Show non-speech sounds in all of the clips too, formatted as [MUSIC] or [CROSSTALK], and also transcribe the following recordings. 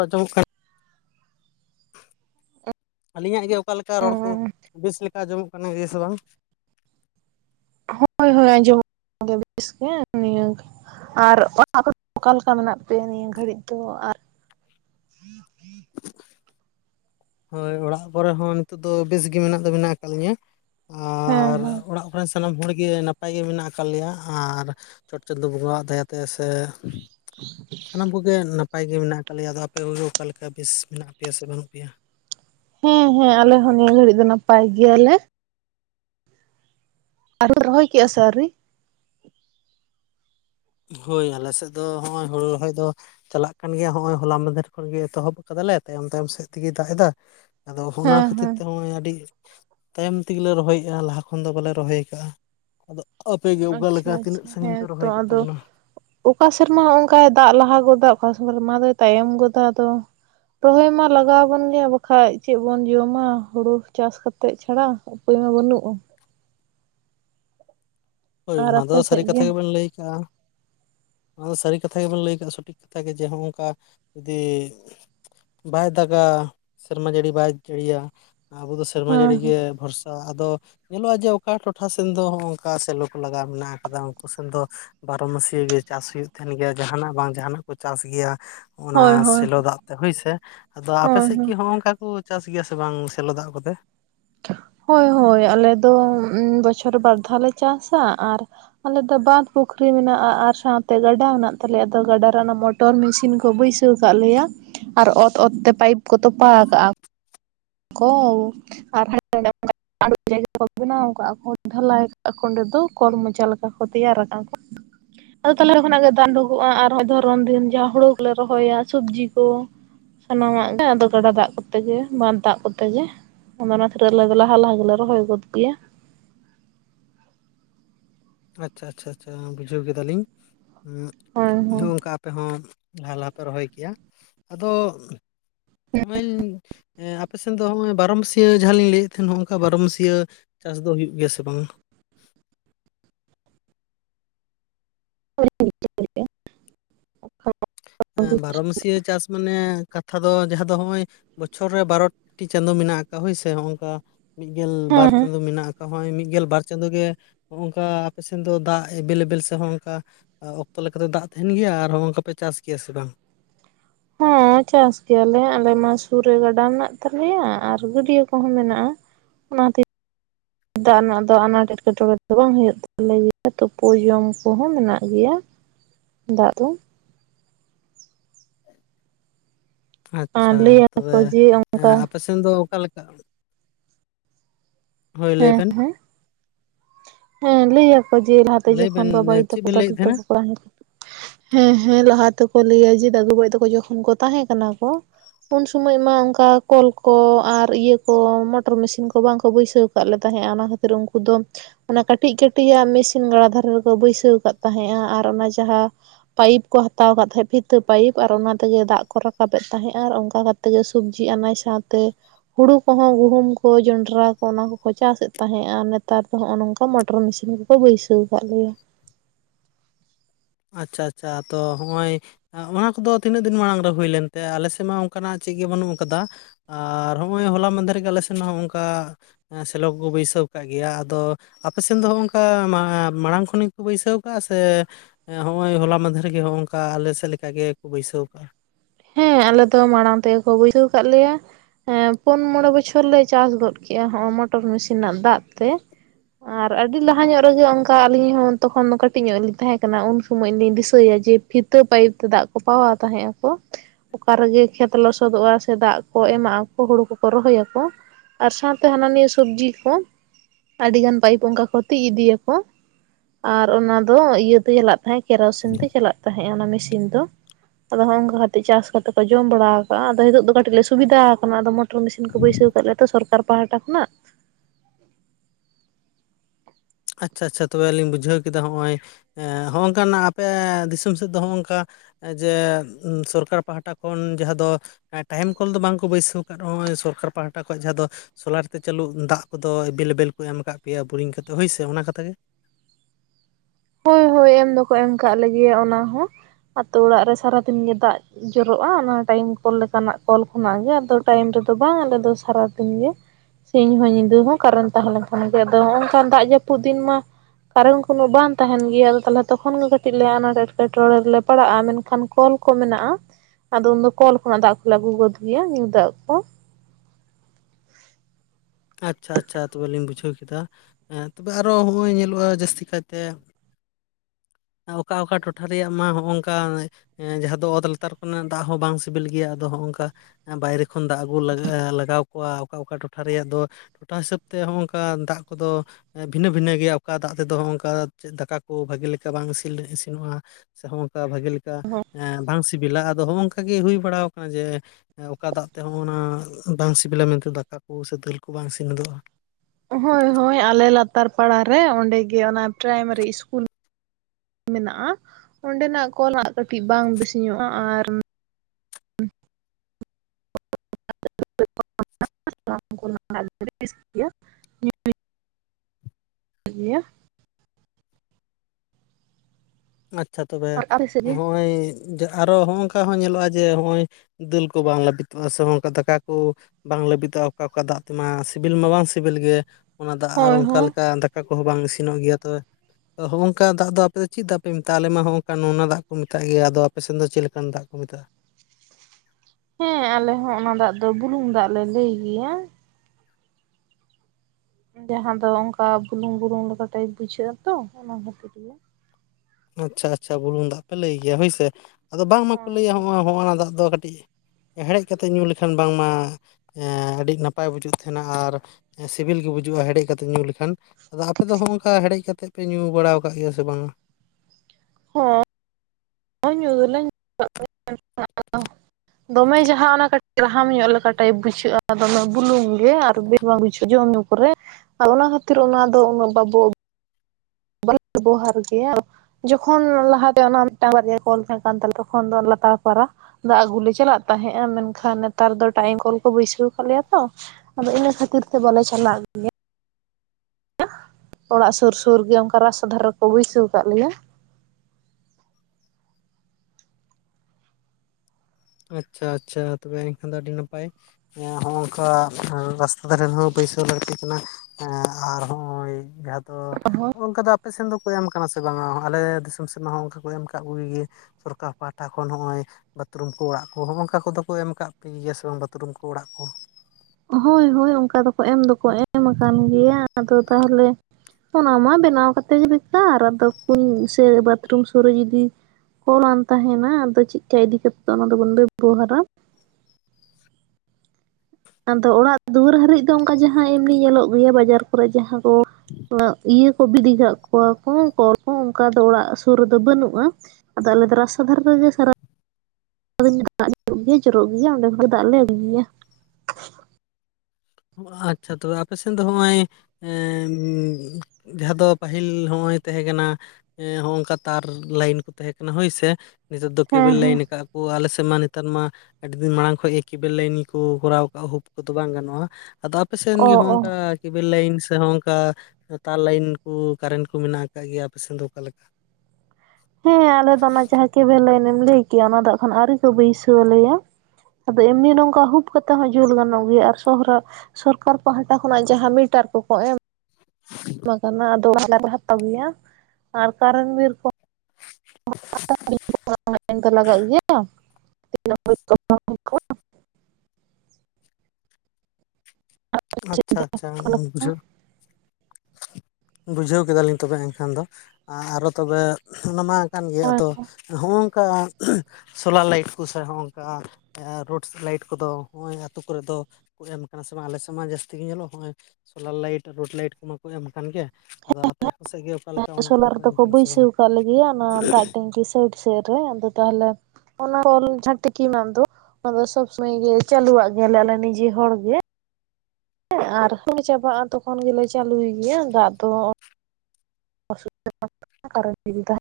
ᱟᱸᱡᱚᱢᱚᱜ ᱠᱟᱱ ᱟᱹᱞᱤᱧᱟᱜ ᱜᱮ ᱚᱠᱟ ᱞᱮᱠᱟ ᱨᱚᱲ ᱠᱚ ᱦᱳᱭ ᱵᱮᱥ ᱞᱮᱠᱟ ᱟᱸᱢᱚᱢᱚᱜ ᱠᱟᱱᱟ ᱥᱮ ᱵᱟᱝ? ᱦᱳᱭ ᱦᱳᱭ ᱟᱸᱡᱚᱢ [UNINTELLIGIBLE] ᱜᱮ ᱵᱮᱥ ᱜᱮ ᱱᱤᱭᱟᱹᱜᱮ ᱟᱨ ᱚᱲᱟᱜ ᱦᱚᱲ ᱚᱠᱟ ᱞᱮᱠᱟ ᱢᱮᱱᱟᱜ ᱯᱮᱭᱟ ᱱᱤᱭᱟᱹ ᱜᱷᱟᱹᱲᱤᱡ ᱫᱚ? ᱟᱨ ᱦᱳᱭ ᱚᱲᱟᱜ ᱠᱚᱨᱮ ᱦᱚᱸ ᱱᱤᱛᱚᱜ ᱫᱚ ᱵᱮᱥ ᱜᱮ ᱢᱮᱱᱟᱜ ᱫᱚ ᱢᱮᱱᱟᱜ ᱟᱠᱟᱫ ᱞᱤᱧᱟᱹ ᱦᱮᱸ ᱟᱨ ᱦᱮᱸ ᱚᱲᱟᱜ ᱠᱚᱨᱮ ᱥᱟᱱᱟᱢ ᱦᱚᱲᱜᱮ ᱱᱟᱯᱟᱭ ᱜᱮ ᱢᱮᱱᱟᱜ ᱟᱠᱟᱫ ᱞᱮᱭᱟ ᱟᱨ ᱪᱚᱴ ᱪᱟᱸᱫᱳ ᱵᱚᱸᱜᱟᱣᱟᱜ ᱫᱟᱭᱟᱛᱮ ᱥᱮ ᱥᱟᱱᱟᱢ ᱠᱚᱜᱮ ᱱᱟᱯ ᱱᱟᱯᱟᱭ ᱜᱮ ᱢᱮᱱᱟᱜ ᱟᱠᱟᱫ ᱞᱮᱭᱟ ᱟᱫᱚ ᱟᱯᱮ ᱠᱚᱜᱮ ᱚᱠᱟ ᱞᱮᱠᱟ ᱵᱮᱥ ᱢᱮᱱᱟᱜ ᱯᱮᱭᱟ ᱥᱮ ᱵᱟᱹᱱᱩᱜ ᱯᱮᱭᱟ? ᱦᱮᱸ ᱦᱮᱸ ᱟᱞᱮ ᱦᱚᱸ ᱱᱤᱭᱟᱹ ᱜᱷᱟᱹᱲᱤᱡ ᱫᱚ ᱱᱟᱯᱟᱭ ᱜᱮᱭᱟᱞᱮ ᱾ [UNINTELLIGIBLE] ᱨᱚᱦᱚᱭ ᱠᱮᱜᱼᱟ ᱥᱮ ᱟᱹᱣᱨᱤ? ᱦᱳᱭ ᱟᱞᱮ ᱥᱮᱫ ᱫᱚ ᱦᱚᱸᱜᱼᱚᱭ ᱦᱩᱲᱩ ᱨᱚᱦᱚᱭ ᱫᱚ ᱪᱟᱞᱟᱜ ᱠᱟᱱ ᱜᱮᱭᱟ ᱦᱚᱜᱼᱚᱭ ᱦᱚᱞᱟ ᱢᱟᱦᱟᱫᱷᱮᱨ ᱠᱷᱚᱱᱜᱮ ᱮᱛᱚᱦᱚᱵ ᱠᱟᱫᱟᱞᱮ ᱛᱟᱭᱚᱢ ᱛᱟᱭᱚᱢ ᱥᱮᱫ ᱛᱮᱜᱮ ᱫᱟᱜ ᱮᱫᱟ ᱟᱫᱚ ᱦᱚᱜᱚᱱᱟ ᱦᱮᱸ ᱠᱷᱟᱹᱛᱤᱨ ᱦᱮᱸ ᱛᱮ ᱦᱚᱸᱚᱭ ᱟᱹᱰᱤ ᱛᱟᱭᱚᱢ ᱛᱮᱜᱮᱞᱮ ᱨᱚᱦᱚᱭᱮᱜᱼᱟ ᱞᱟᱦᱟ ᱠᱷᱚᱱ ᱫᱚ ᱵᱟᱞᱮ ᱨᱚᱦᱚᱭ ᱠᱟᱜ-ᱟ ᱾ ᱟᱫᱚ ᱟᱯᱮ ᱜᱮ ᱚᱠᱟ ᱟᱪᱪᱷᱟ ᱞᱮᱠᱟ ᱛᱤᱱᱟᱹᱜ ᱟᱪᱪᱷᱟ ᱥᱟᱸᱜᱤᱧ ᱦᱮᱸ ᱯᱮ ᱛᱚ ᱨᱚᱦᱚᱭ ᱠᱮᱫᱟ? ᱟᱫᱚ ᱚᱠᱟ ᱥᱮᱨᱢᱟ ᱦᱚᱜᱚᱝᱠᱟᱭ ᱫᱟᱜ ᱞᱟᱦᱟ ᱜᱚᱫᱟ ᱚᱠᱟ ᱥᱮᱨᱢᱟ ᱫᱚᱭ ᱛᱟᱭᱚᱢ ᱜᱚᱫᱟ ᱟᱫᱚ ᱨᱚᱦᱚᱭ ᱢᱟ ᱞᱟᱜᱟᱣ ᱟᱵᱚᱱ ᱜᱮᱭᱟ ᱵᱟᱠᱷᱟᱡ ᱪᱮᱫ ᱵᱚᱱ ᱡᱚᱢᱟ ᱦᱩᱲᱩ ᱪᱟᱥ ᱠᱟᱛᱮᱜ ᱪᱷᱟᱲᱟ ᱾ ᱩᱯᱟᱹᱭ ᱢᱟ ᱵᱟᱹᱱᱩᱜᱼᱟ ᱾ ᱦᱳᱭ ᱟᱨ ᱚᱱᱟ ᱫᱚ ᱟᱯᱮ ᱥᱟᱹᱨᱤ ᱥᱮᱫ ᱜᱮ ᱠᱟᱛᱷᱟ ᱜᱮᱵᱤᱱ ᱞᱟᱹᱭ ᱠᱟᱜ-ᱟ ᱾ ᱚᱱᱟ ᱫᱚ ᱥᱟᱹᱨᱤ ᱠᱟᱛᱷᱟ ᱜᱮᱵᱮᱱ ᱞᱟᱹᱭ ᱠᱟᱜ-ᱟ ᱥᱚᱴᱷᱤᱠ ᱠᱟᱛᱷᱟ ᱜᱮ ᱡᱮ ᱦᱚᱜᱚᱝᱠᱟ ᱡᱩᱫᱤ ᱵᱟᱭ ᱫᱟᱜᱟ ᱥᱮᱨᱢᱟ ᱡᱟᱹᱲᱤ ᱵᱟᱭ ᱡᱟᱹᱲᱤᱭᱟ ᱟᱵᱚ ᱫᱚ ᱥᱮᱨᱢᱟ ᱦᱮᱸ ᱡᱟᱹᱲᱤ ᱜᱮ ᱵᱷᱚᱨᱥᱟ ᱟᱫᱚ ᱧᱮᱞᱚᱜᱟ ᱡᱮ ᱚᱠᱟ ᱴᱚᱴᱷᱟ ᱥᱮᱱ ᱫᱚ ᱦᱚᱜᱚᱝᱠᱟ ᱥᱮ ᱠᱚ ᱞᱟᱜᱟᱣ ᱢᱮᱱᱟᱜ ᱠᱟᱫᱟ ᱩᱱᱠᱩ ᱥᱮᱱ ᱫᱚ ᱵᱟᱨᱚ ᱢᱟᱹᱥᱤᱭᱟ ᱜᱮ ᱪᱟᱥ ᱦᱩᱭᱩᱜ ᱛᱟᱦᱮᱱ ᱜᱮᱭᱟ ᱡᱟᱦᱟᱱᱟᱜ ᱵᱟᱝ ᱡᱟᱦᱟᱱᱟᱜ ᱠᱚ ᱪᱟᱥ ᱜᱮᱭᱟ᱾ ᱦᱚᱜᱱᱟ ᱦᱳᱭ ᱦᱳᱭ ᱥᱮᱞᱳ ᱫᱟᱜ ᱛᱮ ᱦᱩᱭ ᱥᱮ ᱟᱫᱚ ᱟᱯᱮ ᱦᱳᱭ ᱥᱮᱫ ᱠᱤ ᱦᱚᱸᱜᱚᱝᱠᱟ ᱠᱚ ᱪᱟᱥ ᱜᱮᱭᱟ ᱥᱮ ᱵᱟᱝ ᱥᱮᱞᱳ ᱫᱟᱜ ᱠᱚᱛᱮ? ᱦᱳᱭ ᱦᱳᱭ ᱟᱞᱮ ᱫᱚ ᱵᱚᱪᱷᱚᱨ ᱨᱮ ᱵᱟᱨ ᱫᱷᱟᱣ ᱞᱮ ᱪᱟᱥᱟ ᱟᱨ ᱟᱞᱮ ᱫᱚ ᱵᱟᱸᱫ ᱯᱩᱠᱷᱨᱤ ᱢᱮᱱᱟᱜᱼᱟ ᱟᱨ ᱥᱟᱶᱛᱮ ᱜᱟᱰᱟ ᱢᱮᱱᱟᱜ ᱛᱟᱞᱮᱭᱟ ᱟᱫᱚ ᱜᱟᱰᱟ ᱨᱮ ᱚᱱᱟ ᱢᱚᱴ ᱴᱚᱨ ᱢᱤᱥᱤᱱ ᱠᱚ ᱵᱟᱹᱭᱥᱟᱹᱣ ᱠᱟᱫ ᱞᱮᱭᱟ ᱟᱨ ᱚᱛ ᱚᱛ ᱛᱮ ᱯᱟᱭᱤᱯ ᱠᱚ ᱛᱚᱯᱟ ᱠᱟᱜ-ᱟ᱾ ᱠᱚ ᱟᱨ [UNINTELLIGIBLE] [INAUDIBLE] ᱡᱟᱭᱜᱟ ᱠᱚ ᱵᱮᱱᱟᱣ ᱟᱜ-ᱟ ᱠᱚ ᱰᱷᱟᱞᱟᱭ ᱠᱟᱜᱟ ᱠᱚ ᱚᱸᱰᱮ ᱫᱚ ᱠᱚᱞ ᱢᱚᱪᱟ ᱞᱮᱠᱟ ᱠᱚ ᱛᱮᱭᱟᱨ ᱟᱠᱜ-ᱟ ᱠᱚ᱾ ᱟᱫᱚ ᱛᱟᱦᱚᱞᱮ ᱚᱱᱰᱮ ᱠᱷᱚᱱᱟᱜ ᱜᱮ ᱫᱟᱜ ᱳᱰᱳᱠᱚᱜᱟ ᱟᱨ ᱦᱚᱸᱜᱚᱭ ᱫᱷᱚᱨᱚᱱ ᱫᱤᱱ ᱡᱟᱦᱟᱸ ᱦᱳᱲᱳ ᱠᱚᱞᱮ ᱨᱚᱦᱚᱭᱟ ᱥᱚᱵᱽᱡᱤ ᱠᱚ ᱥᱟᱱᱟᱢᱟᱜ ᱜᱮ ᱟᱫᱚ ᱜᱟᱰᱟ ᱫᱟᱜ ᱠᱚᱛᱮ ᱜᱮ ᱵᱟᱸᱫᱷ ᱫᱟᱜ ᱠᱚᱛᱮ ᱜᱮ ᱚᱱᱟ ᱠᱷᱟᱛᱤᱨ ᱜᱮ ᱞᱟᱦᱟ ᱞᱟᱦᱟ ᱜᱮᱞᱮ ᱨᱚᱦᱚᱭ ᱜᱚᱫ ᱜᱮᱭᱟ᱾ ᱟᱪᱷᱟ ᱟᱪᱷᱟ ᱟᱪᱷᱟ ᱵᱩᱡᱷᱟᱹᱣ ᱠᱮᱫᱟᱞᱤᱧ, ᱦᱳᱭ ᱦᱳᱭ ᱱᱚᱝᱠᱟ ᱟᱯᱮ ᱦᱚᱸ ᱞᱟᱦᱟ ᱞᱟᱦᱟ ᱯᱮ ᱨᱚᱦᱚᱭ ᱠᱮᱜ-ᱟ ᱟᱫᱚ ᱱᱚᱜᱚᱭ ᱮᱸᱜ ᱟᱯᱮ ᱥᱮᱱ ᱫᱚ ᱱᱚᱜᱚᱭ ᱵᱟᱨᱚ ᱢᱟᱹᱥᱤᱭᱟᱹ ᱡᱟᱦᱟᱸ ᱞᱤᱧ ᱞᱟᱹᱭᱮᱫ ᱛᱟᱦᱮᱸᱱ ᱦᱚᱸᱜᱚᱝᱠᱟ ᱵᱟᱨᱚ ᱢᱟᱹᱥᱤᱭᱟᱹ ᱪᱟᱥ ᱫᱚ ᱦᱩᱭᱩᱜ ᱜᱮᱭᱟ ᱥᱮ ᱵᱟᱝ? [UNINTELLIGIBLE] ᱮᱸᱜ ᱵᱟᱨᱚ ᱢᱟᱹᱥᱤᱭᱟᱹ ᱪᱟᱥ ᱢᱟᱱᱮ ᱠᱟᱛᱷᱟ ᱫᱚ ᱡᱟᱦᱟᱸ ᱫᱚ ᱦᱚᱸᱜᱚᱭ ᱵᱚᱪᱷᱚᱨ ᱨᱮ ᱵᱟᱨᱚᱴᱤ ᱪᱟᱸᱫᱳ ᱢᱮᱱᱟᱜ ᱟᱠᱟᱜ ᱦᱳᱭᱥᱮ ᱦᱚᱜᱚᱝᱠᱟ ᱢᱤᱫ ᱜᱮᱞ ᱵᱟᱨ ᱦᱮᱸ ᱦᱮᱸ ᱪᱟᱸᱫᱳ ᱢᱮᱱᱟᱜ ᱦᱚᱸᱚᱭ ᱢᱤᱫ ᱜᱮᱞ ᱵᱟᱨ ᱪᱟᱸᱫᱳ ᱜᱮ ᱱᱚᱜᱚᱝᱠᱟ ᱟᱯᱮ ᱥᱮᱱ ᱫᱚ ᱫᱟᱜ ᱮᱵᱮᱞ ᱮᱵᱮᱞ ᱥᱮ ᱦᱚᱸᱜᱚᱝᱠᱟ ᱚᱠᱛᱚ ᱞᱮᱠᱟ ᱛᱮ ᱫᱟᱜ ᱛᱟᱦᱮᱱ ᱜᱮᱭᱟ ᱟᱨ ᱦᱚᱸᱜᱚᱝᱠᱟ ᱯᱮ ᱪᱟᱥ ᱜᱮᱭᱟ ᱥᱮ ᱵᱟᱝ? ᱦᱮᱸ ᱪᱟᱥ ᱜᱮᱭᱟᱞᱮ ᱟᱞᱮ ᱢᱟ ᱥᱩᱨ ᱨᱮ ᱜᱟᱰᱟ ᱢᱮᱱᱟᱜ ᱛᱟᱞᱮᱭᱟ ᱟᱨ ᱜᱟᱹᱰᱭᱟ ᱠᱚᱦᱚᱸ ᱢᱮᱱᱟᱜ-ᱟ ᱚᱱᱟ ᱛᱮ ᱫᱟᱜ ᱨᱮᱱᱟᱜ ᱫᱚ ᱟᱱᱟ ᱮᱴᱠᱮᱴᱚᱬᱮ ᱫᱚ ᱵᱟᱝ ᱦᱳᱭᱳᱜ ᱵᱷᱟᱞᱮ ᱜᱮᱭᱟ ᱛᱳᱯᱳ ᱡᱚᱢ ᱠᱚ ᱦᱚᱸ ᱢᱮᱱᱟᱜ ᱜᱮᱭᱟ ᱫᱟᱜ ᱫᱚ ᱟᱪᱷᱟ ᱟᱨ ᱛᱚᱵᱮ ᱞᱟᱹᱭᱟᱠᱚ ᱡᱮ ᱚᱱᱠᱟ ᱟᱯᱮ ᱥᱮᱱ ᱫᱚ ᱚᱠᱟ ᱞᱮᱠᱟ? ᱦᱳᱭ ᱞᱟᱹᱭ ᱦᱮᱸ ᱵᱮᱱ ᱦᱮᱸ ᱞᱟᱹᱭᱟᱠᱚ ᱡᱮ ᱞᱟᱦᱟᱛᱮ ᱞᱟᱹᱭ ᱡᱚᱠᱷᱚᱱ ᱵᱮᱱ ᱵᱟᱵᱟᱭᱩ ᱪᱮᱫ ᱛᱟᱠᱚ ᱵᱮᱱ ᱫᱟᱫᱩ ᱞᱟᱹᱭᱮᱫ ᱛᱟᱦᱮᱱᱟ ᱛᱟᱠᱩ ᱠᱟᱱ ᱦᱮᱸ ᱦᱮᱸ ᱞᱟᱦᱟ ᱛᱮᱠᱚ ᱞᱟᱹᱭᱟ ᱡᱮ ᱫᱟᱫᱩ ᱜᱚᱭ ᱛᱟᱠᱚ ᱡᱚᱠᱷᱚᱱ ᱠᱚ ᱛᱟᱦᱮᱸ ᱠᱟᱱᱟ ᱠᱚ ᱩᱱ ᱥᱳᱢᱳᱡ ᱢᱟ ᱚᱱᱠᱟ ᱠᱚᱞ ᱠᱚ ᱟᱨ ᱤᱭᱟᱹ ᱠᱚ ᱢᱚᱴᱚᱨ ᱢᱮᱥᱤᱱ ᱵᱟᱝᱠᱚ ᱵᱟᱹᱭᱥᱟᱹᱣ ᱠᱟᱜ ᱞᱮ ᱛᱟᱦᱮᱜᱟ ᱚᱱᱟ ᱠᱷᱟᱹᱛᱤᱨ ᱩᱝᱠᱩ ᱫᱚ ᱚᱱᱟ ᱠᱟᱹᱴᱤᱡ ᱠᱟᱹᱴᱤᱡ ᱟᱜ ᱢᱮᱥᱤᱱ ᱜᱟᱰᱟ ᱫᱷᱟᱨᱮ ᱨᱮ ᱠᱚ ᱵᱟᱹᱭᱥᱟᱹᱣ ᱠᱟᱫ ᱛᱟᱦᱮᱸᱫᱟ ᱟᱨ ᱚᱱᱟ ᱡᱟᱦᱟᱸ ᱯᱟᱭᱤᱯ ᱠᱚ ᱦᱟᱛᱟᱣ ᱠᱟᱫ ᱛᱟᱦᱮᱸᱜ ᱯᱷᱤᱛᱟᱹ ᱯᱟᱭᱤᱯ ᱟᱨ ᱚᱱᱟ ᱛᱮᱜᱮ ᱫᱟᱜ ᱠᱚ ᱨᱟᱠᱟᱵᱮᱫ ᱛᱟᱦᱮᱸᱜᱟ ᱟᱨ ᱚᱱᱠᱟ ᱠᱟᱛ ᱛᱮᱜᱮ ᱥᱚᱵᱡᱤ ᱟᱱᱟᱡᱽ ᱥᱟᱶᱛᱮ ᱦᱩᱲᱩ ᱠᱚᱦᱚᱸ ᱜᱩᱦᱩᱢ ᱠᱚ ᱡᱚᱱᱰᱨᱟ ᱠᱚ ᱚᱱᱟ ᱠᱚ ᱠᱚ ᱪᱟᱥᱮᱫ ᱛᱟᱦᱮᱸᱜ-ᱟ ᱱᱮᱛᱟᱨ ᱫᱚ ᱦᱚᱜᱚ ᱱᱚᱝ ᱢᱚᱴᱚᱨ ᱢᱮᱥᱤᱱ ᱠᱚᱠᱚ ᱵᱟᱹᱭᱥᱟᱹᱣ ᱠᱟᱫ ᱞᱮᱭᱟ ᱟᱪᱷᱟ ᱟᱪᱷᱟ ᱛᱚ ᱦᱚᱜᱚᱭ ᱚᱱᱟ ᱠᱚ ᱫᱚ ᱛᱤᱱᱟᱹᱜ ᱫᱤᱱ ᱢᱟᱲᱟᱝ ᱨᱮ ᱦᱩᱭ ᱞᱮᱱ ᱛᱮ? ᱟᱞᱮ ᱥᱮᱫ ᱢᱟ ᱚᱱᱠᱟᱱᱟᱜ ᱪᱮᱫ ᱜᱮ ᱵᱟᱹᱱᱩᱜ ᱠᱟᱫᱟ᱾ ᱟᱨ ᱦᱚᱸᱜᱚᱭ ᱦᱚᱞᱟ ᱢᱟᱫᱷᱮᱨ ᱜᱮ ᱟᱞᱮ ᱥᱮᱱ ᱦᱚᱸᱜᱚᱝᱠᱟ ᱥᱮᱞᱚᱠ ᱠᱚᱠᱚ ᱵᱟᱹᱭᱥᱟᱹᱣ ᱠᱟᱜ ᱜᱮᱭᱟ ᱟᱫᱚ ᱟᱯᱮ ᱥᱮᱱ ᱫᱚ ᱦᱚᱜᱚᱝ ᱠᱟ ᱢᱟ ᱢᱟᱲᱟᱝ ᱠᱷᱚᱱ ᱜᱮᱠᱚ ᱵᱟᱹᱭᱥᱟᱹᱣ ᱠᱟᱜ-ᱟ ᱥᱮ? ᱦᱮ ᱦᱚᱸᱜᱚᱭ ᱦᱚᱞᱟ ᱢᱟᱫᱷᱮᱨ ᱜᱮ ᱦᱚᱸᱜᱚᱝ ᱠᱟ ᱟᱞᱮᱥᱮᱫ ᱞᱮᱠᱟ ᱜᱮᱠᱚ ᱵᱟᱹᱭᱥᱟᱹᱣ ᱠᱟᱜ-ᱟ ᱦᱮᱸ ᱟᱞᱮ ᱫᱚ ᱢᱟᱲᱟᱝ ᱛᱮᱜᱮᱠᱚ ᱵᱟᱹᱭᱥᱟᱹᱣ ᱠᱟᱫ ᱞᱮᱭᱟ ᱦᱮᱸ ᱯᱩᱱ ᱢᱚᱬᱮ ᱵᱚᱪᱷᱚᱨ ᱞᱮ ᱪᱟᱥ ᱜᱚᱫ ᱠᱮᱜ-ᱟ ᱦᱚᱜᱚ ᱢᱚᱴᱚᱨ ᱢᱤᱥᱤᱱ ᱨᱮᱱᱟᱜ ᱫᱟᱜ ᱛᱮ ᱟᱨ ᱟᱹᱰᱤ ᱞᱟᱦᱟ ᱧᱚᱜ ᱨᱮᱜᱮ ᱚᱱᱠᱟ ᱟᱹᱞᱤᱧ ᱦᱚᱸ ᱛᱚᱠᱷᱚᱱ ᱫᱚ ᱠᱟᱹᱴᱤᱡ ᱧᱚᱜ ᱞᱤᱧ ᱛᱟᱦᱮᱸ ᱠᱟᱱᱟ ᱩᱱ ᱥᱚᱢᱚᱭ ᱞᱤᱧ ᱫᱤᱥᱟᱹᱭᱟ ᱡᱮ ᱯᱷᱤᱛᱟᱹ ᱯᱟᱭᱤᱯ ᱛᱮ ᱫᱟᱜ ᱠᱚ ᱯᱟᱣᱟᱣ ᱛᱟᱦᱮᱸ ᱟᱠᱚ ᱚᱠᱟ ᱨᱮᱜᱮ ᱠᱷᱮᱛ ᱞᱚᱥᱚᱫᱚᱜ-ᱟ ᱥᱮ ᱫᱟᱜ ᱠᱚ ᱮᱢᱟᱜ ᱟᱠᱚ ᱦᱩᱲᱩ ᱠᱚᱠᱚ ᱨᱚᱦᱚᱭᱟᱠᱚ ᱟᱨ ᱥᱟᱶᱛᱮ ᱦᱟᱱᱟ ᱱᱤᱭᱟᱹ ᱥᱚᱵᱡᱤ ᱠᱚ ᱟᱹᱰᱤᱜᱟᱱ ᱯᱟᱭᱤᱯ ᱚᱱᱠᱟ ᱠᱚ ᱛᱤᱡ ᱤᱫᱤᱭᱟᱠᱚ ᱟᱨ ᱚᱱᱟ ᱫᱚ ᱤᱭᱟᱹᱛᱮ ᱪᱟᱞᱟᱜ ᱛᱟᱦᱮᱸ ᱠᱮᱨᱚᱥᱤᱱ ᱛᱮ ᱪᱟᱞᱟᱜ ᱛᱟᱦᱮᱸᱜ ᱚᱱᱟ ᱢᱤᱥᱤᱱ ᱫᱚ ᱟᱫᱚ ᱦᱚᱜᱚᱝ ᱠᱟ ᱠᱟᱛ ᱛᱮ ᱪᱟᱥ ᱠᱟᱛᱮ ᱠᱚ ᱡᱚᱢ ᱵᱟᱲᱟ ᱠᱟᱜ-ᱟ ᱟᱫᱚ ᱦᱤᱛᱳᱜ ᱫᱚ ᱠᱟᱹᱴᱤᱡ ᱥᱩᱵᱤᱫᱷᱟ ᱠᱟᱱᱟ ᱟᱫᱚ ᱢᱚᱴᱚᱨ ᱢᱮᱥᱤᱱ ᱠᱚ ᱵᱟᱹᱭᱥᱟᱹᱣ ᱠᱟᱜ ᱞᱮᱭᱟ ᱛᱚ ᱥᱚᱨ ᱠᱟᱨ ᱯᱟᱦᱟᱴᱟ ᱠᱷᱚᱱᱟᱜ ᱟᱪᱪᱷᱟ ᱟᱪᱪᱷᱟ ᱛᱚᱵᱮ ᱟᱹᱞᱤᱧ ᱵᱩᱡᱷᱟᱹᱣ ᱠᱮᱫᱟ ᱱᱚᱜᱚᱭ ᱦᱚᱸᱜᱚᱝᱠᱟ ᱱᱟᱜ ᱟᱯᱮ ᱫᱤᱥᱚᱢ ᱥᱮᱫ ᱫᱚ ᱱᱚᱜᱚᱱᱠᱟ ᱮ ᱡᱮ ᱥᱚᱨᱠᱟᱨ ᱯᱟᱦᱴᱟ ᱠᱷᱚᱱ ᱡᱟᱦᱟᱸ ᱫᱚ ᱮ ᱴᱟᱭᱤᱢ ᱠᱚᱞ ᱫᱚ ᱵᱟᱝᱠᱚ ᱵᱟᱹᱭᱥᱟᱹᱣ ᱠᱟᱫ ᱨᱮᱦᱚ ᱥᱚᱨᱠᱟᱨ ᱯᱟᱦᱴᱟ ᱠᱷᱚᱡ ᱡᱟᱦᱟᱸ ᱫᱚ ᱥᱳᱞᱟᱨ ᱛᱮ ᱪᱟᱹᱞᱩ ᱫᱟᱜ ᱠᱚᱫᱚ ᱮᱵᱮᱞᱮᱵᱮᱞ ᱠᱚ ᱮᱢ ᱠᱟᱜ ᱯᱮᱭᱟ ᱵᱩᱨᱤᱝ ᱠᱟᱛᱮᱜ ᱦᱳᱭᱥᱮ ᱚᱱᱟ ᱠᱟᱛᱷᱟ ᱜᱮ ᱦᱳᱭ ᱦᱳᱭ ᱮᱢ ᱫᱚᱠᱚ ᱮᱢ ᱠᱟᱜ ᱞᱮᱜᱮᱭᱟ ᱚᱱᱟ ᱦᱚᱸ ᱟᱛᱳ ᱚᱲᱟᱜ ᱨᱮ ᱥᱟᱨᱟ ᱫᱤᱱ ᱜᱮ ᱫᱟᱜ ᱡᱚᱨᱚᱜ-ᱟ ᱚᱱᱟ ᱴᱟᱭᱤᱢ ᱠᱚᱞ ᱞᱮᱠᱟᱱᱟᱜ ᱠᱚᱞ ᱠᱷᱚᱱᱟᱜ ᱜᱮ ᱟᱫᱚ ᱴᱟᱭᱤᱢ ᱨᱮᱫᱚ ᱵᱟᱝ ᱟᱞᱮ ᱫᱚ ᱥᱟᱨᱟᱫᱤᱱ ᱜᱮ ᱥᱤᱧ ᱦᱚᱸ ᱧᱤᱫᱟᱹ ᱦᱚᱸ ᱠᱟᱨᱮᱱᱴ ᱛᱟᱦᱮᱸ ᱞᱮᱱᱠᱷᱟᱱ ᱜᱮ ᱟᱫᱟ ᱱᱚᱜ ᱠᱟᱱ ᱫᱟᱜ ᱡᱟᱹᱯᱩᱫ ᱫᱤᱱ ᱢᱟ ᱠᱟᱨᱚᱱ ᱠᱚᱱᱚ ᱵᱟᱝ ᱛᱟᱦᱮᱱ ᱜᱮᱭᱟ ᱛᱟᱦᱞᱮ ᱛᱚᱠᱷᱚᱱ ᱜᱮ ᱠᱟᱹᱴᱤᱡ ᱞᱮ ᱟᱱᱟᱴ ᱮᱴᱠᱮᱴᱚᱬᱮ ᱨᱮᱞᱮ ᱯᱟᱲᱟᱜ-ᱟ ᱢᱮᱱᱠᱷᱟᱱ ᱠᱚᱞ ᱠᱚ ᱢᱮᱱᱟᱜ-ᱟ ᱟᱫᱚ ᱩᱱᱫᱚ ᱠᱚᱞ ᱠᱷᱚᱱᱟᱜ ᱫᱟᱜ ᱠᱚᱞᱮ ᱟᱹᱜᱩ ᱜᱚᱫ ᱜᱮᱭᱟ ᱧᱩ ᱫᱟᱜ ᱠᱚ ᱟᱪᱪᱷᱟ ᱟᱪᱪᱷᱟ ᱛᱚᱵᱮ ᱞᱤᱧ ᱵᱩᱡᱷᱟᱹᱣ ᱠᱮᱫᱟ ᱦᱮᱸ ᱛᱚᱵᱮ ᱟᱨᱚ ᱦᱚᱸᱜᱚᱭ ᱧᱮᱞᱚᱜ-ᱟ ᱡᱟᱹᱥᱛᱤ ᱠᱟᱭᱛᱮ ᱚᱠᱟ ᱚᱠᱟ ᱴᱚᱴᱷᱟ ᱨᱮᱭᱟᱜ ᱢᱟ ᱦᱚᱜᱚᱝ ᱠᱟᱭ ᱦᱮᱸ ᱡᱟᱦᱟᱸ ᱫᱚ ᱚᱛ ᱞᱟᱛᱟᱨ ᱠᱷᱚᱱᱟᱜ ᱫᱟᱜ ᱦᱚᱸ ᱵᱟᱝ ᱥᱤᱵᱤᱞ ᱜᱮᱭᱟ ᱟᱫᱚ ᱦᱚᱸᱜᱚᱝᱠᱟ ᱵᱟᱭᱨᱮ ᱠᱷᱚᱱ ᱫᱟᱜ ᱟᱹᱜᱩ ᱞᱟᱜᱟᱜ-ᱟ ᱞᱟᱜᱟᱣ ᱠᱚᱣᱟ ᱚᱠᱟ ᱚᱠᱟ ᱴᱚᱴᱷᱟ ᱨᱮᱭᱟᱜ ᱫᱚ ᱴᱚᱴᱷᱟ ᱦᱤᱥᱟᱹᱵ ᱛᱮ ᱦᱚᱸᱜᱼᱚᱝᱠᱟ ᱫᱟᱜᱽ ᱠᱚᱫᱚᱼᱼ ᱵᱷᱤᱱᱟᱹ ᱵᱷᱤᱱᱟᱹ ᱜᱮᱭᱟ, ᱚᱠᱟ ᱫᱟᱜᱽ ᱛᱮᱫᱚ ᱦᱚᱸᱜ-ᱚᱝᱠᱟ ᱫᱟᱠᱟ ᱠᱚ ᱵᱷᱟᱹᱜᱤ ᱞᱮᱠᱟ ᱵᱟᱝ ᱤᱥᱤᱱ ᱤᱥᱤᱱᱚᱜᱼᱟ ᱾ ᱦᱚᱸᱜ ᱚᱝᱠᱟ ᱵᱷᱟᱜᱤ ᱞᱮᱠᱟ ᱮᱸ ᱵᱟᱝ ᱥᱤᱵᱤᱞᱟ ᱟᱫᱚ ᱦᱚᱸᱜᱼᱚᱝᱠᱟ ᱜᱮ ᱦᱩᱭ ᱵᱟᱲᱟᱣ ᱟᱠᱟᱱᱟ ᱡᱮᱼᱼ ᱚᱠᱟ ᱫᱟᱜᱽ ᱛᱮ ᱦᱚᱸᱜ-ᱱᱟ ᱵᱟᱝ ᱥᱤᱵᱤᱞᱟ ᱢᱮᱱᱛᱮ ᱫᱟᱠᱟ ᱠᱚ ᱥᱮ ᱫᱟᱹᱞ ᱠᱚ ᱵᱟᱝ ᱤᱥᱤᱱ ᱦᱚᱫᱚᱜᱼᱟ ᱾ ᱦᱳᱭ ᱦᱳᱭ ᱟᱞᱮ ᱞᱟᱛᱟᱨ ᱯᱟᱲᱟ ᱨᱮ ᱚᱸᱰᱮ ᱜᱮ ᱚᱱᱟ ᱯᱨᱟᱭᱢᱟᱨᱤ ᱤᱥᱠᱩᱞᱼᱼ ᱢᱮᱱᱟᱜᱼᱟ, ᱚᱸᱰᱮᱱᱟᱜ ᱠᱚᱞ ᱱᱷᱟᱜ ᱠᱟᱹᱴᱤᱜ ᱵᱟᱝ ᱵᱮᱥ ᱧᱚᱜᱼᱟ ᱟᱨᱼᱼ [UNINTELLIGIBLE] [UNINTELLIGIBLE] ᱵᱮᱥ ᱜᱮᱭᱟ [UNINTELLIGIBLE] ᱴᱷᱤᱠ ᱜᱮᱭᱟ ᱾ ᱟᱪᱪᱷᱟ ᱛᱚᱵᱮ ᱟᱨ ᱟᱯᱮ ᱥᱮᱫ ᱜᱮ ᱦᱚᱸᱜᱼᱚᱭᱼᱼ ᱡᱮ ᱟᱨᱚ ᱦᱚᱸᱜᱼᱚᱝᱠᱟ ᱦᱚᱸ ᱧᱮᱞᱚᱜᱼᱟ, ᱡᱮ ᱱᱚᱜᱼᱚᱭ ᱫᱟᱹᱞ ᱠᱚ ᱵᱟᱝ ᱞᱟᱹᱵᱤᱛᱚᱜᱼᱟ ᱥᱮ ᱦᱚᱸᱜᱼᱚᱝᱠᱟ ᱫᱟᱠᱟ ᱠᱚᱼᱼ ᱵᱟᱝ ᱞᱟᱹᱵᱤᱫᱚᱜᱼᱟ ᱚᱠᱟ ᱚᱠᱟ ᱫᱟᱜᱽ ᱛᱮᱢᱟ ᱥᱤᱵᱤᱞ ᱢᱟ ᱵᱟᱝ ᱥᱤᱵᱤᱞ ᱜᱮ ᱾ ᱚᱱᱟ ᱫᱟᱜᱽ ᱟᱨ ᱦᱳᱭ ᱚᱱᱠᱟ ᱦᱳᱭ ᱞᱮᱠᱟ ᱫᱟᱠᱟ ᱠᱚᱦᱚᱸ ᱤᱥᱤᱱᱚᱜ ᱜᱮᱭᱟ, ᱛᱚᱵᱮ ᱦᱚᱸᱜ-ᱚᱝᱠᱟ ᱫᱟᱜᱽ ᱫᱚ ᱟᱯᱮ ᱫᱚ ᱪᱤᱜ ᱫᱟᱜᱽ? ᱛᱟᱦᱞᱮ ᱢᱟ ᱦᱚᱸᱜ-ᱚᱝᱠᱟ ᱱᱚᱱᱟ ᱫᱟᱜᱽ ᱠᱚ ᱢᱮᱛᱟᱜ ᱜᱮᱭᱟ ᱟᱫᱚ ᱟᱯᱮ ᱥᱮᱱ ᱫᱚ ᱪᱮᱜ ᱞᱮᱠᱟᱱ ᱫᱟᱜᱽ ᱠᱚ ᱢᱮᱛᱟᱜᱼᱟ? ᱦᱮᱸ ᱟᱞᱮ ᱦᱚᱸ ᱚᱱᱟ ᱫᱟᱜᱽ ᱫᱚ ᱵᱩᱞᱩᱝ ᱫᱟᱜᱽ ᱞᱮ ᱞᱟᱹᱭ ᱜᱮᱭᱟ ᱾ ᱡᱟᱦᱟᱸ ᱫᱚ ᱚᱝᱠᱟ ᱵᱩᱞᱩᱝᱼᱵᱩᱞᱩᱝ ᱞᱮᱠᱟ ᱴᱟᱭᱤᱯ ᱵᱩᱡᱷᱟᱹᱜᱼᱟ ᱛᱚ ᱚᱱᱟ ᱠᱷᱟᱹᱛᱤᱨ ᱜᱮ ᱾ ᱟᱪᱪᱷᱟ ᱟᱪᱪᱷᱟ ᱵᱩᱞᱩᱝ ᱫᱟᱜᱽ ᱯᱮ ᱞᱟᱹᱭ ᱜᱮᱭᱟ ᱦᱚᱭᱥᱮ ᱟᱫᱚ ᱵᱟᱝ ᱢᱟ ᱠᱚ ᱞᱟᱹᱭᱟ ᱦᱚᱸᱜᱼᱚᱭ ᱱᱚᱜᱼᱱᱟ ᱫᱟᱜᱽ ᱫᱚ ᱠᱟᱹᱴᱤᱡᱼᱼ ᱦᱮᱲᱮᱜ ᱠᱟᱛᱮᱜ ᱧᱩ ᱞᱮᱠᱷᱟᱱ ᱵᱟᱝ ᱢᱟᱼᱼ ᱦᱮᱸ ᱟᱹᱰᱤᱜ ᱱᱟᱯᱟᱭ ᱵᱩᱡᱩᱜ ᱛᱟᱦᱮᱸᱱᱟ ᱟᱨ ᱥᱤᱵᱤᱞ ᱜᱮ ᱵᱩᱡᱩᱜᱼᱟ, ᱦᱮᱰᱮᱜ ᱠᱟᱛᱮᱜ ᱧᱩ ᱞᱮᱠᱷᱟᱱ ᱾ ᱟᱫᱚ ᱟᱯᱮ ᱫᱚ ᱦᱚᱸᱜᱼᱚᱝᱠᱟ ᱦᱮᱰᱮᱜ ᱠᱟᱛᱮᱜ ᱯᱮ ᱧᱩ ᱵᱟᱲᱟ ᱟᱠᱟᱣ ᱜᱮᱭᱟ ᱥᱮ ᱵᱟᱝ? ᱦᱚᱸᱻ ᱦᱚᱸ ᱧᱩ ᱫᱚ ᱞᱮ [UNINTELLIGIBLE] [UNINTELLIGIBLE] ᱾ [UNINTELLIGIBLE] ᱫᱚᱢᱮ ᱡᱟᱦᱟᱸ ᱚᱱᱟ ᱠᱟᱹᱴᱤᱡ ᱨᱟᱦᱟᱢ ᱧᱚᱜ ᱞᱮᱠᱟ ᱴᱟᱭᱤᱯ ᱵᱩᱡᱷᱟᱹᱜᱼᱟ, ᱫᱚᱢᱮ ᱵᱩᱞᱩᱝᱼᱼ ᱜᱮ ᱟᱨ ᱵᱮᱨ ᱢᱟ ᱵᱩᱡᱩᱜ ᱡᱚᱢᱼ ᱧᱩ ᱠᱚᱨᱮᱜ ᱟᱨ ᱚᱱᱟ ᱠᱷᱟᱹᱛᱤᱨ ᱚᱱᱟ ᱫᱚ ᱩᱱᱟᱹᱜ ᱵᱟᱵᱚᱼᱼ ᱵᱟᱵᱚ ᱵᱮᱵᱚᱦᱟᱨ ᱜᱮᱭᱟ ᱾ ᱡᱚᱠᱷᱚᱱ ᱞᱟᱦᱟᱛᱮ ᱚᱱᱟ ᱢᱤᱫᱴᱟᱼ ᱵᱟᱨᱭᱟ ᱠᱚᱞ ᱛᱟᱦᱮᱸ ᱠᱟᱱ ᱛᱟᱞᱮᱭᱟ ᱛᱚᱠᱷᱚᱱ ᱫᱚ ᱞᱟᱛᱟᱨ ᱯᱟᱨᱟ ᱫᱟᱜᱽ ᱟᱹᱜᱩ ᱞᱮ ᱪᱟᱞᱟᱜ ᱛᱟᱦᱮᱸᱜᱼᱟ, ᱢᱮᱱᱠᱷᱟᱱ ᱱᱮᱛᱟᱨ ᱫᱚ ᱴᱟᱭᱤᱢ ᱠᱚᱞ ᱠᱚ ᱵᱟᱹᱭᱥᱟᱹᱣ ᱠᱟᱜ ᱞᱮᱭᱟ ᱛᱚ᱾ ᱟᱫᱚ ᱤᱱᱟᱹ ᱠᱷᱟᱹᱛᱤᱨ ᱛᱮ ᱵᱚᱞᱮ ᱪᱟᱞᱟᱜ ᱜᱮᱭᱟ ᱾ ᱚᱲᱟᱜ ᱥᱩᱨ ᱥᱩᱨ ᱜᱮ ᱚᱝᱠᱟ ᱨᱟᱥᱛᱟ ᱫᱷᱟᱨᱮ ᱨᱮᱠᱚ ᱵᱟᱹᱭᱥᱟᱹᱣ ᱟᱠᱟᱜ ᱞᱮᱭᱟ ᱾ ᱟᱪᱪᱷᱟ ᱟᱪᱪᱷᱟ ᱛᱚᱵᱮ ᱮᱱᱠᱷᱟᱱ ᱫᱚ ᱟᱹᱰᱤ ᱱᱟᱯᱟᱭ ᱾ ᱦᱚᱸᱜᱼᱚ ᱚᱝᱠᱟ ᱨᱟᱥᱛᱟ ᱫᱷᱟᱨᱮ ᱨᱮᱦᱚᱸ ᱵᱟᱹᱭᱥᱟᱹᱣ ᱞᱟᱹᱠᱛᱤᱜ ᱠᱟᱱᱟ ᱾ ᱦᱮᱸ ᱟᱨ ᱦᱚᱸᱜᱼᱚᱭ ᱡᱟᱦᱟᱸ ᱫᱚ ᱚᱱᱠᱟ ᱫᱚᱼᱼ ᱟᱯᱮ ᱥᱮᱱ ᱫᱚᱠᱚ ᱮᱢ ᱠᱟᱱᱟ ᱥᱮ ᱵᱟᱝᱼᱟ? ᱟᱞᱮ ᱫᱤᱥᱚᱢ ᱥᱮᱱ ᱢᱟ ᱦᱚᱸᱜ ᱚᱝᱠᱟ ᱠᱚ ᱮᱢ ᱠᱟᱜ ᱠᱚᱜᱮ ᱜᱮ ᱾ ᱥᱚᱨᱠᱟᱨ ᱯᱟᱦᱴᱟ ᱠᱷᱚᱱ ᱱᱚᱜ-ᱚᱭ ᱵᱟᱛᱷᱨᱩᱢᱼᱼ ᱚᱲᱟᱜ ᱠᱚ ᱦᱚᱸᱜ ᱚᱝᱠᱟ ᱠᱚᱫᱚ ᱠᱚ ᱮᱢ ᱠᱟᱜ ᱯᱮ ᱜᱮᱭᱟ ᱥᱮ ᱵᱟᱝ ᱵᱟᱛᱷᱨᱩᱢ ᱠᱚ ᱚᱲᱟᱜ ᱠᱚ? ᱦᱳᱭ ᱦᱳᱭ ᱚᱝᱠᱟ ᱫᱚᱠᱚ ᱮᱢ ᱫᱚᱠᱚ ᱮᱢ ᱠᱟᱱ ᱜᱮᱭᱟ ᱟᱫᱚ ᱛᱟᱦᱞᱮ-ᱼ ᱚᱱᱟ ᱢᱟ ᱵᱮᱱᱟᱣ ᱠᱟᱛᱮᱜ ᱜᱮ ᱵᱮᱠᱟᱨ ᱟᱫᱚ ᱠᱩᱧ ᱥᱮ ᱵᱟᱛᱷᱨᱩᱢ ᱥᱩᱨ ᱨᱮ ᱡᱩᱫᱤ ᱠᱚᱞᱟᱱ ᱛᱟᱦᱮᱸᱱᱟ ᱟᱫᱚ ᱪᱤᱜᱠᱟ ᱤᱫᱤ ᱠᱟᱛᱮᱜ ᱫᱚ ᱚᱱᱟ ᱫᱚᱵᱚᱱ ᱵᱮᱵᱚᱦᱟᱨᱟ ᱾ ᱟᱫᱚ ᱚᱲᱟᱜ ᱫᱩᱣᱟᱹᱨ ᱦᱟᱹᱨᱤᱡ ᱫᱚ ᱚᱱᱴᱝᱠᱟ ᱡᱟᱦᱟᱸ ᱮᱢᱱᱤ ᱧᱮᱞᱚᱜ ᱜᱮᱭᱟ, ᱵᱟᱡᱟᱨ ᱠᱚᱨᱮ ᱡᱟᱦᱟᱸ ᱠᱚ ᱤᱭᱟᱹ ᱠᱚ ᱵᱤᱫᱤ ᱟᱠᱟᱜ ᱠᱚᱣᱟ ᱠᱚ ᱠᱚᱞ ᱠᱚ ᱚᱝᱠᱟ ᱫᱚ ᱚᱲᱟᱜ ᱥᱩᱨ ᱨᱮᱫᱚ ᱵᱟᱹᱱᱩᱜᱼᱟ ᱾ ᱟᱫᱚ ᱟᱞᱮ ᱫᱚ ᱨᱟᱥᱛᱟ ᱫᱷᱟᱨᱮ ᱨᱮᱜᱮ ᱥᱟᱨᱟ ᱟᱫᱚ ᱚᱸᱵᱮ ᱦᱚᱸ ᱫᱟᱜᱽ ᱫᱚ ᱡᱚᱨᱚᱜ ᱜᱮᱭᱟ ᱾ ᱚᱸᱰᱮ ᱠᱷᱚᱱ ᱜᱮ ᱫᱟᱜᱽ ᱞᱮ ᱟᱹᱜᱩᱭ ᱜᱮᱭᱟ ᱾ ᱚ ᱟᱪᱪᱷᱟ ᱛᱚᱵᱮ ᱚᱯᱮ ᱥᱮᱱ ᱫᱚ ᱱᱚᱜ-ᱚᱭ ᱮᱸᱻ ᱩᱸᱻ ᱡᱟᱦᱟᱸ ᱫᱚ ᱯᱟᱹᱦᱤᱞ ᱦᱚᱸᱜᱼᱚᱭ ᱛᱟᱦᱮᱸ ᱠᱟᱱᱟ ᱮᱸ ᱦᱚᱸᱜ ᱚᱝᱠᱟ ᱛᱟᱨ ᱞᱟᱭᱤᱱ ᱠᱚ ᱛᱟᱦᱮᱸ ᱠᱟᱱᱟ ᱦᱳᱭᱥᱮ ᱱᱤᱛᱟᱜ ᱫᱚ ᱦᱮᱸ ᱠᱮᱵᱤᱞ ᱦᱮᱸ ᱞᱟᱭᱤᱱ ᱠᱟᱜ ᱠᱚ ᱟᱞᱮ ᱥᱮᱜ ᱢᱟ ᱱᱮᱛᱟᱨ ᱢᱟ ᱟᱹᱰᱤ ᱫᱤᱱ ᱢᱟᱲᱟᱝ ᱠᱷᱚᱱ ᱜᱮ ᱠᱮᱵᱮᱤᱞ ᱞᱟᱹᱭᱤᱱᱤ ᱠᱚ ᱠᱚᱨᱟᱣ ᱟᱠᱟᱜᱼᱟ ᱾ ᱦᱩᱯ ᱠᱚᱫᱚ ᱵᱟᱝ ᱜᱟᱱᱚᱜᱼᱟ, ᱟᱫᱚ ᱟᱯᱮᱥᱮᱱ ᱚ ᱜᱮ ᱚ ᱦᱚᱸᱜᱼᱚᱝᱠᱟᱭ ᱠᱮᱵᱤᱞ ᱞᱟᱹᱭᱤᱱ ᱥᱮ ᱦᱚᱸᱜᱼᱚᱝᱠᱟ ᱛᱟᱨ ᱞᱟᱹᱭᱤᱱ ᱠᱩ ᱠᱟᱨᱮᱱᱴ ᱠᱚ ᱢᱮᱱᱟᱜ ᱟᱠᱟᱜ ᱜᱮᱭᱟ ᱟᱯᱮᱥᱮᱱ ᱫᱚ ᱚᱠᱟ ᱞᱮᱠᱟ? [INAUDIBLE] ᱦᱮᱸ ᱟᱞᱮ ᱫᱚ ᱚᱱᱟ ᱡᱟᱦᱟᱸ ᱠᱮᱵᱤᱞ ᱞᱟᱹᱭᱤᱱ ᱮᱢ ᱞᱟᱹᱭ ᱠᱮᱜ-ᱟ ᱚᱱᱟ ᱫᱚ ᱚᱠᱷᱚᱱ ᱟᱹᱣᱨᱤ ᱠᱚ ᱵᱟᱹᱭᱥᱟᱹᱣ ᱟᱞᱮᱭᱟ᱾ ᱟᱫᱚ ᱮᱢᱱᱤ ᱱᱚᱝᱠᱟ ᱦᱩᱯᱷ ᱠᱟᱛᱮ ᱦᱚᱸ ᱡᱩᱞ ᱜᱟᱱᱚᱜ ᱜᱮᱭᱟ ᱟᱨ ᱥᱚᱦᱨᱟ ᱥᱚᱨᱠᱟᱨ ᱯᱟᱦᱴᱟ ᱠᱷᱚᱱᱟᱜ ᱡᱟᱦᱟᱸ ᱢᱤᱴᱟᱨ ᱠᱚᱠᱚ ᱮᱢ ᱮᱢ ᱠᱟᱱᱟ ᱟᱫᱚ [INAUDIBLE] ᱟᱜᱩᱭᱟ ᱟᱨ ᱠᱟᱨᱮᱱ ᱵᱤᱨ ᱠᱚ [INAUDIBLE] ᱫᱚ ᱞᱟᱜᱟᱜ ᱜᱮᱭᱟ [INAUDIBLE] ᱟᱪᱪᱷᱟ ᱟᱪᱪᱷᱟ ᱚᱸ ᱵᱩᱡᱷᱟᱹᱣ᱾ ᱵᱩᱡᱷᱟᱹᱣ ᱠᱮᱫᱟᱞᱤᱧ ᱛᱚᱵᱮ ᱮᱝᱠᱷᱟᱱ ᱫᱚ ᱟᱨᱚ ᱛᱚᱵᱮ ᱚᱱᱟ ᱢᱟ ᱠᱟᱱ ᱜᱮᱭᱟ ᱟᱫᱚ ᱦᱚᱸᱜᱼ ᱚᱝᱠᱟ ᱟᱸ ᱥᱚᱞᱟᱨ ᱞᱟᱹᱭᱤᱴ ᱠᱚ ᱥᱮ ᱦᱚᱸᱜᱼᱚᱝᱠᱟ ᱮᱸ ᱨᱳᱰᱥ ᱞᱟᱹᱭᱤᱴ ᱠᱚᱫᱚ ᱦᱚᱸᱜᱼᱚᱭ ᱟᱸᱛᱩ ᱠᱚᱨᱮ ᱫᱚ ᱠᱚ ᱮᱢ ᱠᱟᱱᱟ ᱥᱮ ᱵᱟᱝ ᱟᱞᱮ ᱥᱮᱫ ᱟᱭᱢᱟ ᱡᱟᱹᱥᱛᱤ ᱜᱮ ᱧᱮᱞᱚᱜ, ᱦᱚᱸᱜ-ᱚᱭ ᱥᱳᱞᱟᱨ ᱞᱟᱹᱭᱤᱴ ᱨᱩᱴ ᱞᱟᱹᱭᱤᱴ ᱠᱚᱢᱟ ᱠᱚ ᱮᱢ ᱠᱟᱱ ᱜᱮᱭᱟ᱾ ᱦᱮᱸ [INAUDIBLE] ᱥᱳᱞᱟᱨ ᱠᱚ ᱮᱢ ᱫᱚᱠᱚ ᱠᱟᱱᱟ ᱥᱮ ᱵᱟᱹᱭᱥᱟᱹᱣ ᱵᱟᱝ ᱠᱟᱜ ᱞᱮᱜᱮᱭᱟ ᱚᱱᱟ ᱫᱟᱜ ᱴᱟᱹᱝᱠᱤ ᱥᱟᱹᱭᱤᱰ ᱥᱮᱜ ᱨᱮ ᱟᱫᱚ ᱛᱟᱦᱮᱞᱮ ᱚᱱᱟ ᱠᱚ ᱚᱞ ᱡᱟᱦᱟᱸ ᱴᱤᱠᱤ ᱦᱮᱸᱱᱟᱜ ᱫᱚ, ᱚᱱᱟ ᱫᱚ ᱥᱚᱵᱽ ᱥᱩᱢᱚᱭ ᱜᱮ ᱪᱟᱹᱞᱩᱣᱟᱜ ᱜᱮᱭᱟᱞᱮ ᱟᱞᱮ ᱱᱤᱡᱟᱹ ᱦᱚᱲ ᱜᱮ᱾ ᱟᱨᱦᱚᱸᱞᱮ ᱪᱟᱵᱟᱜᱼᱟ ᱛᱚᱠᱷᱚᱱ ᱜᱮᱞᱮ ᱪᱟᱹᱞᱩᱭ ᱜᱮᱭᱟ ᱫᱟᱜ ᱫᱚ [INAUDIBLE] ᱠᱟᱨᱮᱱ ᱞᱤᱫᱤᱧ ᱛᱟᱦᱮᱸᱫ᱾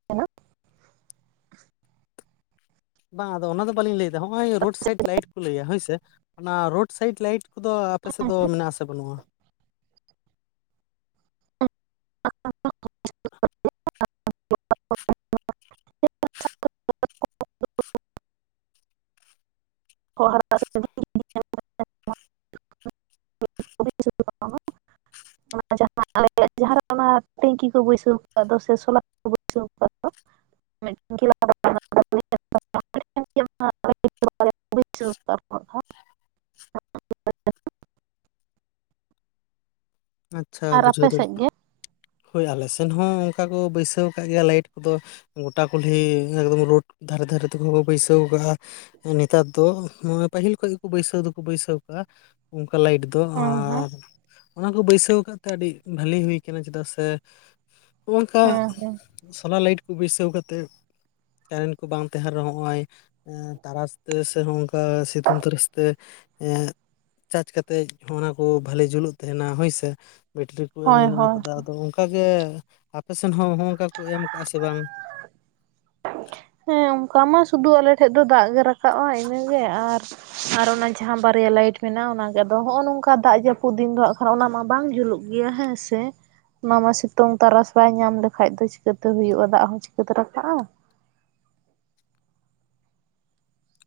ᱵᱟᱝ ᱟᱫᱚ ᱚᱱᱟ ᱫᱚ ᱵᱟᱹᱞᱤᱧ ᱞᱟᱹᱭ ᱮᱫᱟ ᱦᱚᱸᱜᱼᱚᱭ ᱨᱳᱰ ᱥᱟᱹᱭᱤᱰ ᱞᱟᱹᱭᱤᱴ ᱠᱚ ᱞᱟᱹᱭᱼᱟ ᱦᱳᱭᱥᱮ, ᱚᱱᱟ ᱨᱳᱰ ᱥᱟᱹᱭᱤᱰ ᱞᱟᱹᱭᱤᱴ ᱠᱚᱫᱚ ᱟᱯᱮ ᱥᱮᱫ ᱫᱚ ᱢᱮᱱᱟᱜ-ᱟ ᱥᱮ ᱵᱟᱹᱱᱩᱜᱼᱟ? [UNINTELLIGIBLE] [UNINTELLIGIBLE] ᱠᱚᱲᱟ ᱦᱚᱲ [UNINTELLIGIBLE] [UNINTELLIGIBLE] ᱚᱱᱟ ᱡᱟᱦᱟᱸ ᱟᱞᱮᱭᱟᱜ ᱡᱟᱦᱟᱸ ᱨᱮ [UNINTELLIGIBLE] ᱚᱱᱟ ᱴᱟᱹᱝᱠᱤ ᱠᱚ ᱵᱟᱹᱭᱥᱟᱹᱣ ᱟᱠᱟᱫ ᱫᱚ ᱥᱮ ᱥᱳᱞᱟᱨ ᱠᱚ ᱵᱟᱹᱭᱥᱟᱹᱣ ᱟᱠᱟᱫ ᱫᱚ ᱢᱤᱫ [UNINTELLIGIBLE] [INAUDIBLE] [UNINTELLIGIBLE] ᱵᱟᱹᱭᱥᱟᱹᱣ ᱟᱠᱟᱜ ᱠᱚ ᱦᱟᱸᱜ ᱛᱟᱦᱮᱸᱱ᱾ ᱟᱪᱪᱷᱟ ᱟᱨ ᱵᱩᱡᱷᱟᱹᱣ ᱟᱯᱮ ᱫᱟᱲᱤᱫ, ᱥᱮᱫ ᱜᱮ ᱦᱳᱭ ᱟᱞᱮ ᱥᱮᱱ ᱦᱚᱸ ᱚᱸᱠᱟ ᱠᱚ ᱵᱟᱹᱭᱥᱟᱹᱣ ᱟᱠᱟᱜ ᱜᱮᱭᱟ ᱞᱟᱹᱭᱤᱴ ᱠᱚᱫᱚ᱾ ᱜᱳᱴᱟ ᱠᱩᱞᱦᱤ ᱮᱠᱫᱚᱢ ᱨᱳᱰ ᱫᱷᱟᱨᱮ ᱫᱷᱟᱨᱮ ᱛᱮᱠᱚ [UNINTELLIGIBLE] ᱵᱟᱹᱭᱥᱟᱹᱣ ᱟᱠᱟᱜᱼᱟ᱾ ᱮᱸ ᱱᱮᱛᱟᱨ ᱫᱚ ᱢᱟᱱᱮ ᱯᱟᱹᱦᱤᱞ ᱠᱷᱚᱡ ᱜᱮ ᱵᱟᱹᱭᱥᱟᱹᱣ ᱫᱚᱠᱚ ᱵᱟᱹᱭᱥᱟᱹᱣ ᱟᱠᱟᱜᱼᱟ ᱚᱸᱠᱟ ᱞᱟᱹᱭᱤᱴ ᱛᱚ ᱦᱮᱸ ᱦᱮᱸ ᱟᱨ ᱚᱱᱟ ᱠᱚᱞᱮ ᱵᱟᱹᱭᱥᱟᱹᱣ ᱟᱠᱟᱫ ᱛᱮ ᱟᱹᱰᱤ ᱵᱷᱟᱹᱞᱤ ᱦᱩᱭ ᱠᱟᱱᱟ ᱪᱮᱫᱟᱜ ᱥᱮ, ᱚᱸᱠᱟᱜ ᱦᱮᱸ ᱦᱮᱸ ᱥᱳᱞᱟᱨ ᱞᱟᱹᱭᱤᱴ ᱠᱚ ᱵᱟᱹᱭᱥᱟᱹᱣ ᱠᱟᱛᱮᱜ, ᱛᱟᱦᱮᱸᱱ ᱠᱩ ᱵᱟᱝ ᱛᱟᱦᱮᱸᱱ ᱨᱮᱦᱚᱸ ᱦᱚᱸᱜᱼᱚᱸᱭ ᱮᱸ ᱛᱟᱨᱟᱥ ᱛᱮ ᱥᱮ ᱦᱚᱸᱜᱼᱚᱝᱠᱟ ᱥᱤᱛᱩᱝ ᱛᱟᱹᱨᱟᱥ ᱛᱮ ᱮᱸ ᱪᱟᱡᱽ ᱠᱟᱛᱮᱡ ᱦᱚᱸ ᱚᱱᱟ ᱠᱚ ᱵᱷᱟᱞᱮ ᱡᱩᱞᱩᱜ ᱛᱟᱦᱮᱱᱟ ᱦᱳᱭ ᱥᱮ ᱵᱮᱴᱨᱤ ᱠᱚ ᱮᱢ ᱦᱳᱭ ᱢᱮᱱᱟᱜ ᱦᱳᱭ ᱟᱠᱟᱫᱟ ᱟᱫᱚ ᱚᱝ- ᱠᱟ ᱜᱮ ᱟᱯᱮᱥᱮᱱ ᱦᱚᱸ ᱦᱚᱸᱜᱼᱚᱝᱠᱟ ᱠᱚ ᱮᱢ ᱟᱠᱟᱜᱼᱟ ᱥᱮ ᱵᱟᱝ? ᱦᱮᱸ ᱚᱝᱠᱟ ᱢᱟ ᱥᱩᱫᱷᱩ ᱟᱞᱮ ᱴᱷᱮᱡ ᱫᱚ ᱫᱟᱜ ᱜᱮ ᱨᱟᱠᱟᱵᱼᱟ ᱤᱱᱟᱹ ᱜᱮ ᱟᱨ ᱟᱨ ᱚᱱᱟ ᱡᱟᱦᱟᱸ ᱵᱟᱨᱭᱟ ᱞᱟᱹᱭᱤᱴ ᱢᱮᱱᱟᱜᱼᱟ, ᱚᱱᱟ ᱜᱮ ᱟᱫᱚ ᱦᱚᱸᱜᱼᱚ ᱱᱚᱝᱠᱟ ᱫᱟᱜ ᱡᱟᱹᱯᱩᱫ ᱫᱤᱱ ᱫᱚ ᱦᱟᱸᱜ ᱠᱷᱟᱱ ᱚᱱᱟ ᱢᱟ ᱵᱟᱝ ᱡᱩᱞᱩᱜ ᱜᱮᱭᱟ ᱦᱮᱸ ᱥᱮ? ᱚᱱᱟ ᱢᱟ ᱥᱤᱛᱩᱝ ᱛᱟᱨᱟᱥ ᱵᱟᱭ ᱧᱟᱢ ᱞᱮᱠᱷᱟᱡ ᱫᱚ ᱪᱤᱠᱟᱹᱛᱮ ᱦᱩᱭᱩᱜᱼᱟ, ᱫᱟᱜ ᱦᱚᱸ ᱪᱤᱠᱟᱹᱛᱮ ᱨᱟᱠᱟᱵᱼᱟ᱾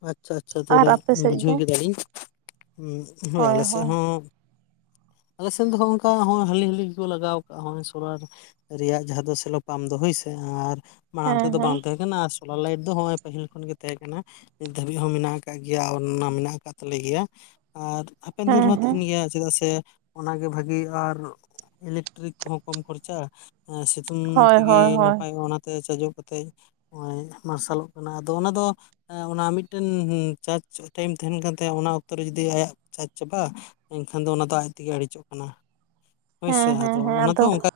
ᱟᱪᱪᱷᱟ ᱟᱪᱪᱷᱟ ᱟᱨ ᱪᱚᱞᱮ ᱟᱯᱮ ᱥᱮᱫ ᱵᱩᱡᱷᱟᱹᱣ ᱜᱮ ᱠᱮᱫᱟ ᱞᱤᱧ, ᱦᱩᱸ ᱦᱳᱭ ᱟᱞᱮ ᱥᱮᱜ ᱦᱚᱸ ᱟᱞᱮ ᱥᱮᱱ ᱫᱚ ᱦᱟᱸᱜ ᱚᱸᱠᱟ ᱦᱚᱸᱜᱼᱚᱸᱭ ᱦᱟᱹᱞᱤ ᱦᱟᱹᱞᱤ ᱜᱮ ᱠᱚ ᱞᱟᱜᱟᱣ ᱟᱠᱟᱜ ᱦᱚᱸᱜᱼᱚᱸᱭ ᱥᱚᱨᱦᱟᱭ ᱨᱮ᱾ ᱨᱮᱭᱟᱜ ᱡᱟᱦᱟ ᱫᱚ ᱥᱮᱞᱚ ᱯᱟᱢᱯ ᱫᱚ ᱦᱳᱭ ᱥᱮ ᱟᱨ ᱢᱟᱲᱟᱝ ᱦᱮᱸ ᱛᱮᱫᱚ ᱦᱮᱸ ᱵᱟᱝ ᱛᱟᱦᱮᱸ ᱠᱟᱱᱟ ᱟᱨ ᱥᱳᱞᱟᱨ ᱞᱟᱭᱤᱴ ᱦᱚᱜ-ᱚᱭ ᱯᱟᱹᱦᱤᱞ ᱠᱷᱚᱱ ᱜᱮ ᱛᱟᱦᱮᱸ ᱠᱟᱱᱟ᱾ ᱱᱤᱛ ᱫᱷᱟᱹᱵᱤᱡ ᱦᱚᱸ ᱢᱮᱱᱟᱜ ᱟᱠᱟᱫ ᱜᱮᱭᱟ ᱚᱱᱱᱟ ᱢᱮᱱᱟᱜ ᱠᱟᱫ ᱛᱟᱞᱮ ᱜᱮᱭᱟ ᱟᱨ ᱦᱟᱯᱮᱱ ᱫᱤᱱ ᱦᱮᱸ ᱨᱮᱦᱚᱸ ᱦᱮᱸ ᱛᱮᱦᱮᱱ ᱜᱮᱭᱟ ᱪᱮᱫᱟᱜ ᱥᱮ ᱚᱱᱟᱜᱮ ᱵᱷᱟᱹᱜᱤ ᱟᱨ ᱤᱞᱮᱠᱴᱨᱤᱠ ᱠᱚᱦᱚᱸ ᱠᱚᱢ ᱠᱷᱚᱨᱪᱟ᱾ ᱥᱤᱛᱩᱝ ᱦᱳᱭ ᱛᱮᱜᱮ ᱦᱳᱭ ᱦᱳᱭ ᱱᱟᱯᱟᱭᱚᱜ-ᱟ ᱚᱱᱟᱛᱮ ᱪᱟᱡᱚᱜ ᱠᱟᱛᱮ ᱱᱚᱜ-ᱚᱭ ᱢᱟᱨᱥᱟᱞᱚᱜ ᱠᱟᱱᱟ ᱟᱫᱚ ᱚᱱᱟ ᱫᱚ ᱚᱱᱟ ᱢᱤᱫᱴᱮᱱ ᱪᱟᱨᱡ ᱴᱟᱭᱤᱢ ᱛᱟᱸᱦᱮᱱ ᱠᱟᱱ ᱛᱟᱭᱟ, ᱚᱱᱟ ᱚᱠᱛᱚᱨᱮ ᱡᱚᱫᱤ ᱟᱭᱟᱜ ᱪᱟᱨᱡ ᱪᱟᱵᱟᱜ-ᱟ᱾ ᱮᱱᱠᱷᱟᱱ ᱫᱚ ᱚᱱᱟ ᱫᱚ ᱟᱡ ᱛᱮᱜᱮ ᱟᱲᱤᱡᱚᱜ ᱠᱟᱱᱟ ᱦᱮᱸ ᱦᱳᱭᱥᱮ, ᱦᱮᱸ ᱟᱫᱚ ᱦᱮᱸ ᱚᱱᱟ ᱫᱚ ᱚᱝᱠᱟ